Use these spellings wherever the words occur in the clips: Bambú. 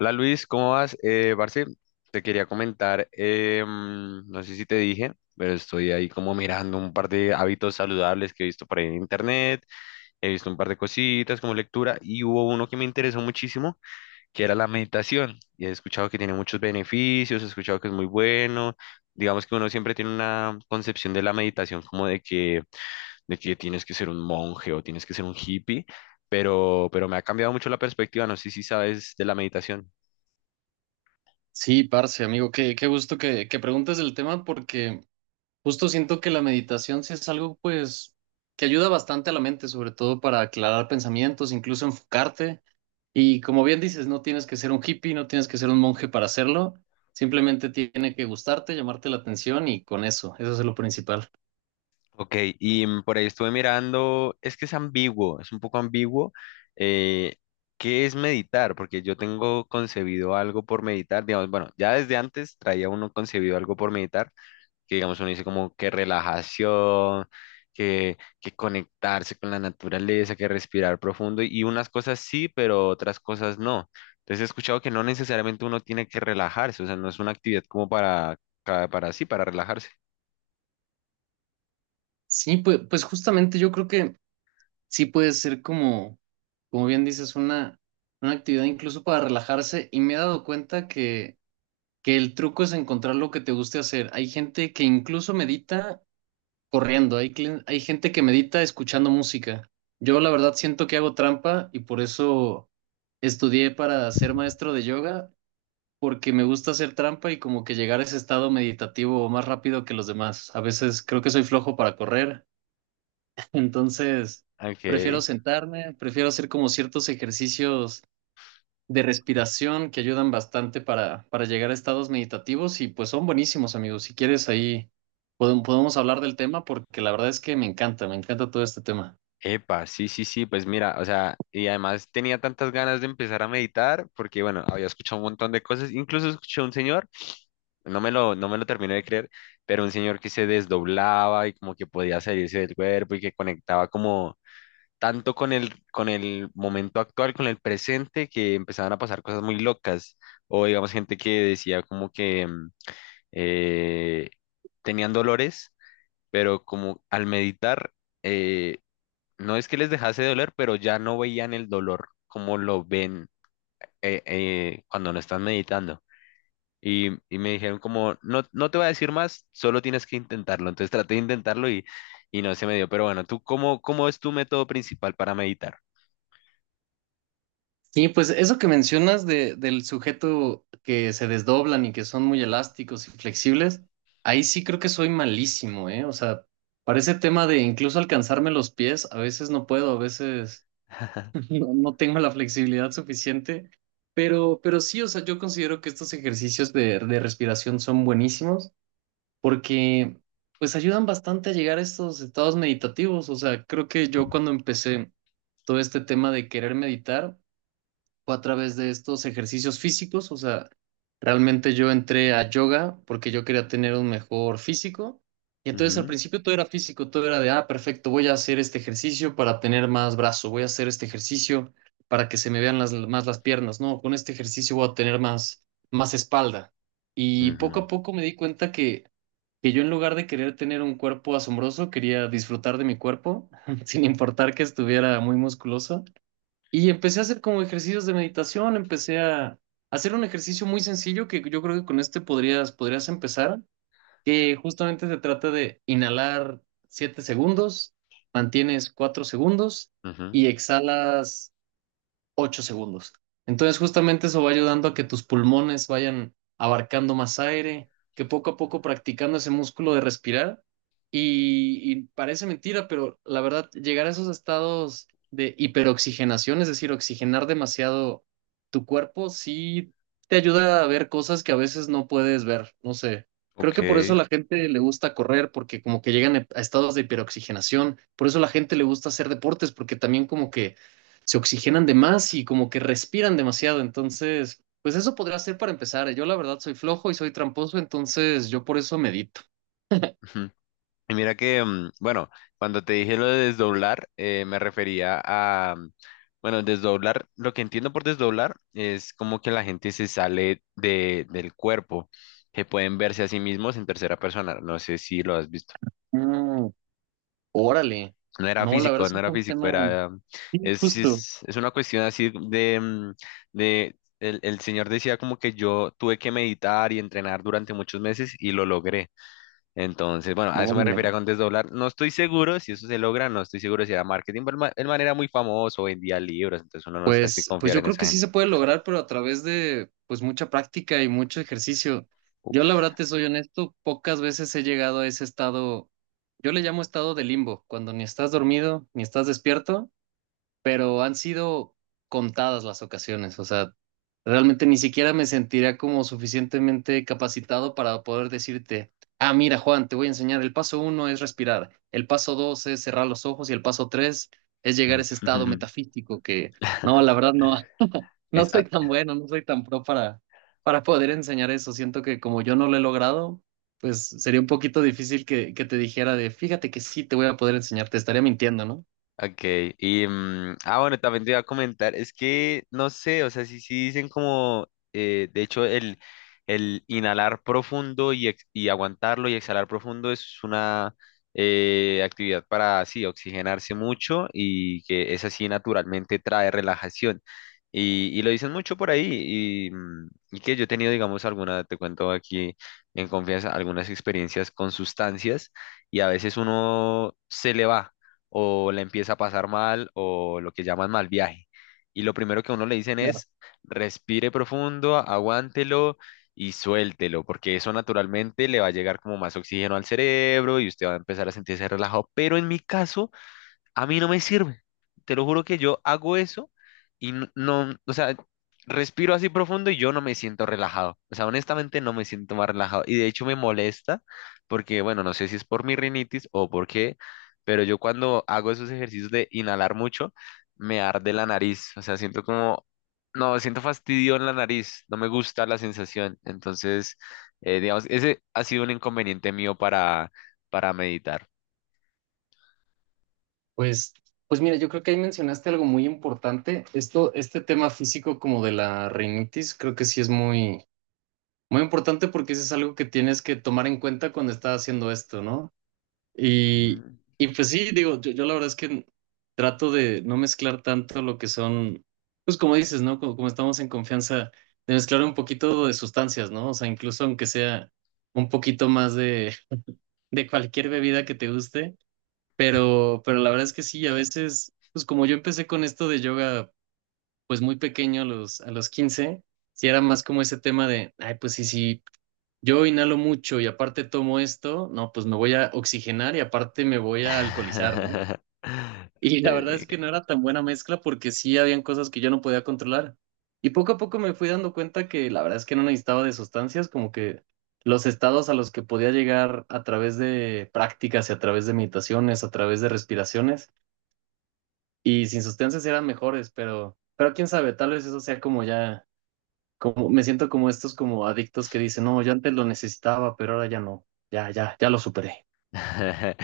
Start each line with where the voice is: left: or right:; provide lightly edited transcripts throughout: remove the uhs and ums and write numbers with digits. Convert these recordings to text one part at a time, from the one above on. left: Hola Luis, ¿cómo vas? Parce, te quería comentar, no sé si te dije, pero estoy ahí como mirando un par de hábitos saludables que he visto por ahí en internet. He visto un par de cositas como lectura y hubo uno que me interesó muchísimo, que era la meditación. Y he escuchado que tiene muchos beneficios, he escuchado que es muy bueno. Digamos que uno siempre tiene una concepción de la meditación como de que tienes que ser un monje o tienes que ser un hippie, pero me ha cambiado mucho la perspectiva, no sé si sabes de la meditación.
right: Sí, parce, amigo, qué gusto que preguntes el tema porque justo siento que la meditación sí es algo pues que ayuda bastante a la mente, sobre todo para aclarar pensamientos, incluso enfocarte. Y como bien dices, no tienes que ser un hippie, no tienes que ser un monje para hacerlo, simplemente tiene que gustarte, llamarte la atención y con eso, eso es lo principal.
left: Ok, y por ahí estuve mirando, es que es ambiguo, es un poco ambiguo. eh, ¿Qué es meditar? Porque yo tengo concebido algo por meditar, digamos, bueno, ya desde antes traía uno concebido algo por meditar, que digamos uno dice como que relajación, que conectarse con la naturaleza, que respirar profundo, y unas cosas sí, pero otras cosas no. Entonces he escuchado que no necesariamente uno tiene que relajarse, o sea, no es una actividad como para sí, para relajarse.
right: Sí, pues justamente yo creo que sí puede ser como, como bien dices, una actividad incluso para relajarse y me he dado cuenta que el truco es encontrar lo que te guste hacer. Hay gente que incluso medita corriendo, hay gente que medita escuchando música. Yo la verdad siento que hago trampa y por eso estudié para ser maestro de yoga, porque me gusta hacer trampa y como que llegar a ese estado meditativo más rápido que los demás. A veces creo que soy flojo para correr, entonces prefiero
left: Ok.
right: sentarme, prefiero hacer como ciertos ejercicios de respiración que ayudan bastante para llegar a estados meditativos y pues son buenísimos, amigos. Si quieres ahí podemos hablar del tema porque la verdad es que me encanta todo este tema.
left: Epa, sí, sí, sí, pues mira, o sea, y además tenía tantas ganas de empezar a meditar porque, bueno, había escuchado un montón de cosas, incluso escuché a un señor, no me lo terminé de creer, pero un señor que se desdoblaba y como que podía salirse del cuerpo y que conectaba como tanto con el momento actual, con el presente, que empezaban a pasar cosas muy locas, o digamos gente que decía como que eh, tenían dolores, pero como al meditar... eh, no es que les dejase de doler, pero ya no veían el dolor como lo ven cuando no están meditando. Y me dijeron como, no, no te voy a decir más, solo tienes que intentarlo. Entonces traté de intentarlo y no se me dio. Pero bueno, ¿tú cómo es tu método principal para meditar?
right: Sí pues eso que mencionas del sujeto que se desdoblan y que son muy elásticos y flexibles, ahí sí creo que soy malísimo, ¿eh? O sea, para ese tema de incluso alcanzarme los pies, a veces no puedo, a veces... No, no tengo la flexibilidad suficiente, pero sí, o sea, yo considero que estos ejercicios de respiración son buenísimos porque pues ayudan bastante a llegar a estos estados meditativos. O sea, creo que yo cuando empecé todo este tema de querer meditar, fue a través de estos ejercicios físicos, o sea, realmente yo entré a yoga porque yo quería tener un mejor físico. Y entonces al
left: Ujú,
right: principio todo era físico, todo era de, ah, perfecto, voy a hacer este ejercicio para tener más brazo, voy a hacer este ejercicio para que se me vean las, más las piernas, no, con este ejercicio voy a tener más, más espalda. Y poco a
left: ujú,
right: poco me di cuenta que yo en lugar de querer tener un cuerpo asombroso, quería disfrutar de mi cuerpo, sin importar que estuviera muy musculoso. Y empecé a hacer como ejercicios de meditación, empecé a hacer un ejercicio muy sencillo que yo creo que con este podrías empezar, que justamente se trata de inhalar 7 segundos, mantienes 4 segundos y
left: ujú.
right: exhalas 8 segundos. Entonces, justamente eso va ayudando a que tus pulmones vayan abarcando más aire, que poco a poco practicando ese músculo de respirar. Y parece mentira, pero la verdad, llegar a esos estados de hiperoxigenación, es decir, oxigenar demasiado tu cuerpo, sí te ayuda a ver cosas que a veces no puedes ver. No sé. Creo
left: Ok.
right: que por eso a la gente le gusta correr, porque como que llegan a estados de hiperoxigenación. Por eso a la gente le gusta hacer deportes, porque también como que se oxigenan de más y como que respiran demasiado. Entonces, pues eso podría ser para empezar. Yo la verdad soy flojo y soy tramposo, entonces yo por eso medito.
left: Y mira que, bueno, cuando te dije lo de desdoblar, me refería a, bueno, desdoblar, lo que entiendo por desdoblar es como que la gente se sale de, del cuerpo, que pueden verse a sí mismos en tercera persona, no sé si lo has visto.
right: Mm, órale.
left: No era
right: No, la verdad
left: físico,
right: es
left: no
right: que es
left: era
right: un
left: físico,
right: tema
left: era,
right: sí, justo.
left: es una cuestión así de, de, el señor decía como que yo tuve que meditar y entrenar durante muchos meses y lo logré. Entonces, bueno, a eso me
right: Órale.
left: refería con desdoblar. No estoy seguro si eso se logra, no estoy seguro si era marketing, pero el man era muy famoso, vendía libros, entonces uno no sabe si
right: Pues
left: confiar
right: yo
left: en
right: creo que
left: esa
right: sí
left: gente.
right: se puede lograr, pero a través de pues mucha práctica y mucho ejercicio. Yo la
left: Uf.
right: verdad te soy honesto, pocas veces he llegado a ese estado, yo le llamo estado de limbo, cuando ni estás dormido ni estás despierto pero han sido contadas las ocasiones, o sea, realmente ni siquiera me sentiría como suficientemente capacitado para poder decirte, ah, mira, Juan, te voy a enseñar, el paso uno es respirar, el paso dos es cerrar los ojos y el paso tres es llegar a ese estado metafísico que, no, la verdad no, no
left: Es,
right: soy
left: ah,
right: tan bueno, no soy tan pro para poder enseñar eso. Siento que como yo no lo he logrado, pues sería un poquito difícil que te dijera de, fíjate que sí te voy a poder enseñar, te estaría mintiendo, ¿no?
left: ok, y ah bueno, también te iba a comentar, es que no sé, o sea, sí, sí dicen como, de hecho, el inhalar profundo y, y aguantarlo y exhalar profundo es una actividad para, sí, oxigenarse mucho y que es así naturalmente trae relajación. Y lo dicen mucho por ahí y que yo he tenido, digamos, alguna, te cuento aquí en confianza, algunas experiencias con sustancias y a veces uno se le va o la empieza a pasar mal o lo que llaman mal viaje. Y lo primero que a uno le dicen es, respire profundo, aguántelo y suéltelo, porque eso naturalmente le va a llegar como más oxígeno al cerebro y usted va a empezar a sentirse relajado. Pero en mi caso, a mí no me sirve. Te lo juro que yo hago eso y no, o sea, respiro así profundo y yo no me siento relajado. O sea, honestamente no me siento más relajado. Y de hecho me molesta porque, bueno, no sé si es por mi rinitis o por qué, pero yo cuando hago esos ejercicios de inhalar mucho, me arde la nariz. O sea, siento como, no, siento fastidio en la nariz. No me gusta la sensación. Entonces, digamos, ese ha sido un inconveniente mío para meditar.
right: Pues, pues mira, yo creo que ahí mencionaste algo muy importante. Esto, este tema físico como de la rinitis, creo que sí es muy, muy importante porque eso es algo que tienes que tomar en cuenta cuando estás haciendo esto, ¿no? Y,
left: Ujú.
right: y pues sí, digo, yo la verdad es que trato de no mezclar tanto lo que son, pues como dices, ¿no? Como, como estamos en confianza, de mezclar un poquito de sustancias, ¿no? O sea, incluso aunque sea un poquito más de cualquier bebida que te guste pero la verdad es que sí, a veces, pues como yo empecé con esto de yoga, pues muy pequeño, a los 15 sí era más como ese tema de, ay, pues sí, sí, yo inhalo mucho y aparte tomo esto, no, pues me voy a oxigenar y aparte me voy a alcoholizar, ¿no? Y la verdad es
left: Eh,
right: que no era tan buena mezcla porque sí habían cosas que yo no podía controlar. Y poco a poco me fui dando cuenta que la verdad es que no necesitaba de sustancias, como que los estados a los que podía llegar a través de prácticas y a través de meditaciones, a través de respiraciones y sin sustancias eran mejores, pero quién sabe, tal vez eso sea como ya, como me siento como estos como adictos que dicen, no, yo antes lo necesitaba, pero ahora ya no, ya, ya, ya lo superé.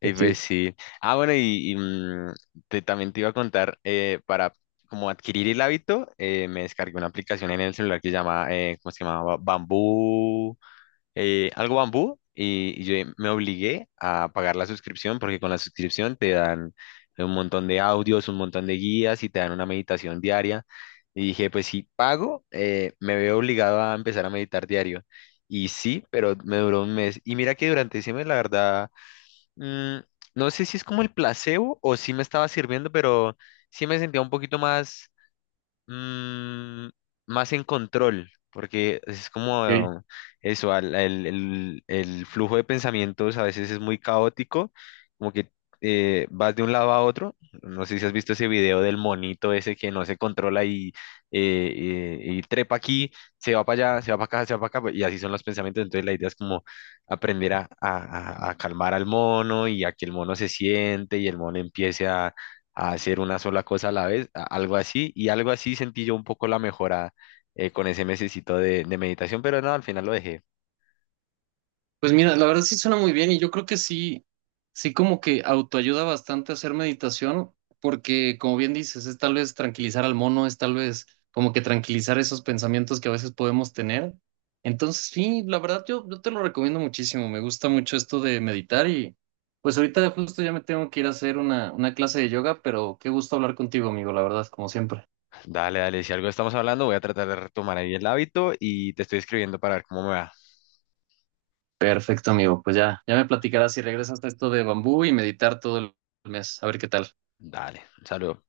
left: Y pues
right: Sí,
left: sí. Ah, bueno, también te iba a contar, para como adquirir el hábito, me descargué una aplicación en el celular que se llama, ¿cómo se llamaba? Bambú. Algo bambú y yo me obligué a pagar la suscripción porque con la suscripción te dan un montón de audios, un montón de guías y te dan una meditación diaria. Y dije, pues si pago, me veo obligado a empezar a meditar diario. Y sí, pero me duró 1 mes. Y mira que durante ese mes, la verdad, mm, no sé si es como el placebo o si me estaba sirviendo, pero sí me sentía un poquito más. Mm, más en control, porque es
right: sí.
left: como eso, el flujo de pensamientos a veces es muy caótico, como que vas de un lado a otro. No sé si has visto ese video del monito ese que no se controla y trepa aquí, se va para allá, se va para acá, se va para acá, y así son los pensamientos. Entonces la idea es como aprender a calmar al mono y a que el mono se siente y el mono empiece a hacer una sola cosa a la vez, algo así, y algo así sentí yo un poco la mejora con ese mesecito de meditación, pero no, al final lo dejé.
right: Pues mira, la verdad sí suena muy bien y yo creo que sí, sí como que autoayuda bastante a hacer meditación porque como bien dices, es tal vez tranquilizar al mono, es tal vez como que tranquilizar esos pensamientos que a veces podemos tener. Entonces sí, la verdad yo te lo recomiendo muchísimo, me gusta mucho esto de meditar y pues ahorita justo ya me tengo que ir a hacer una clase de yoga, pero qué gusto hablar contigo, amigo, la verdad, como siempre.
left: Dale, dale, si algo estamos hablando, voy a tratar de retomar ahí el hábito y te estoy escribiendo para ver cómo me va.
right: Perfecto, amigo, pues ya, ya me platicarás si regresas a esto de bambú y meditar todo el mes, a ver qué tal.
left: Dale, un saludo.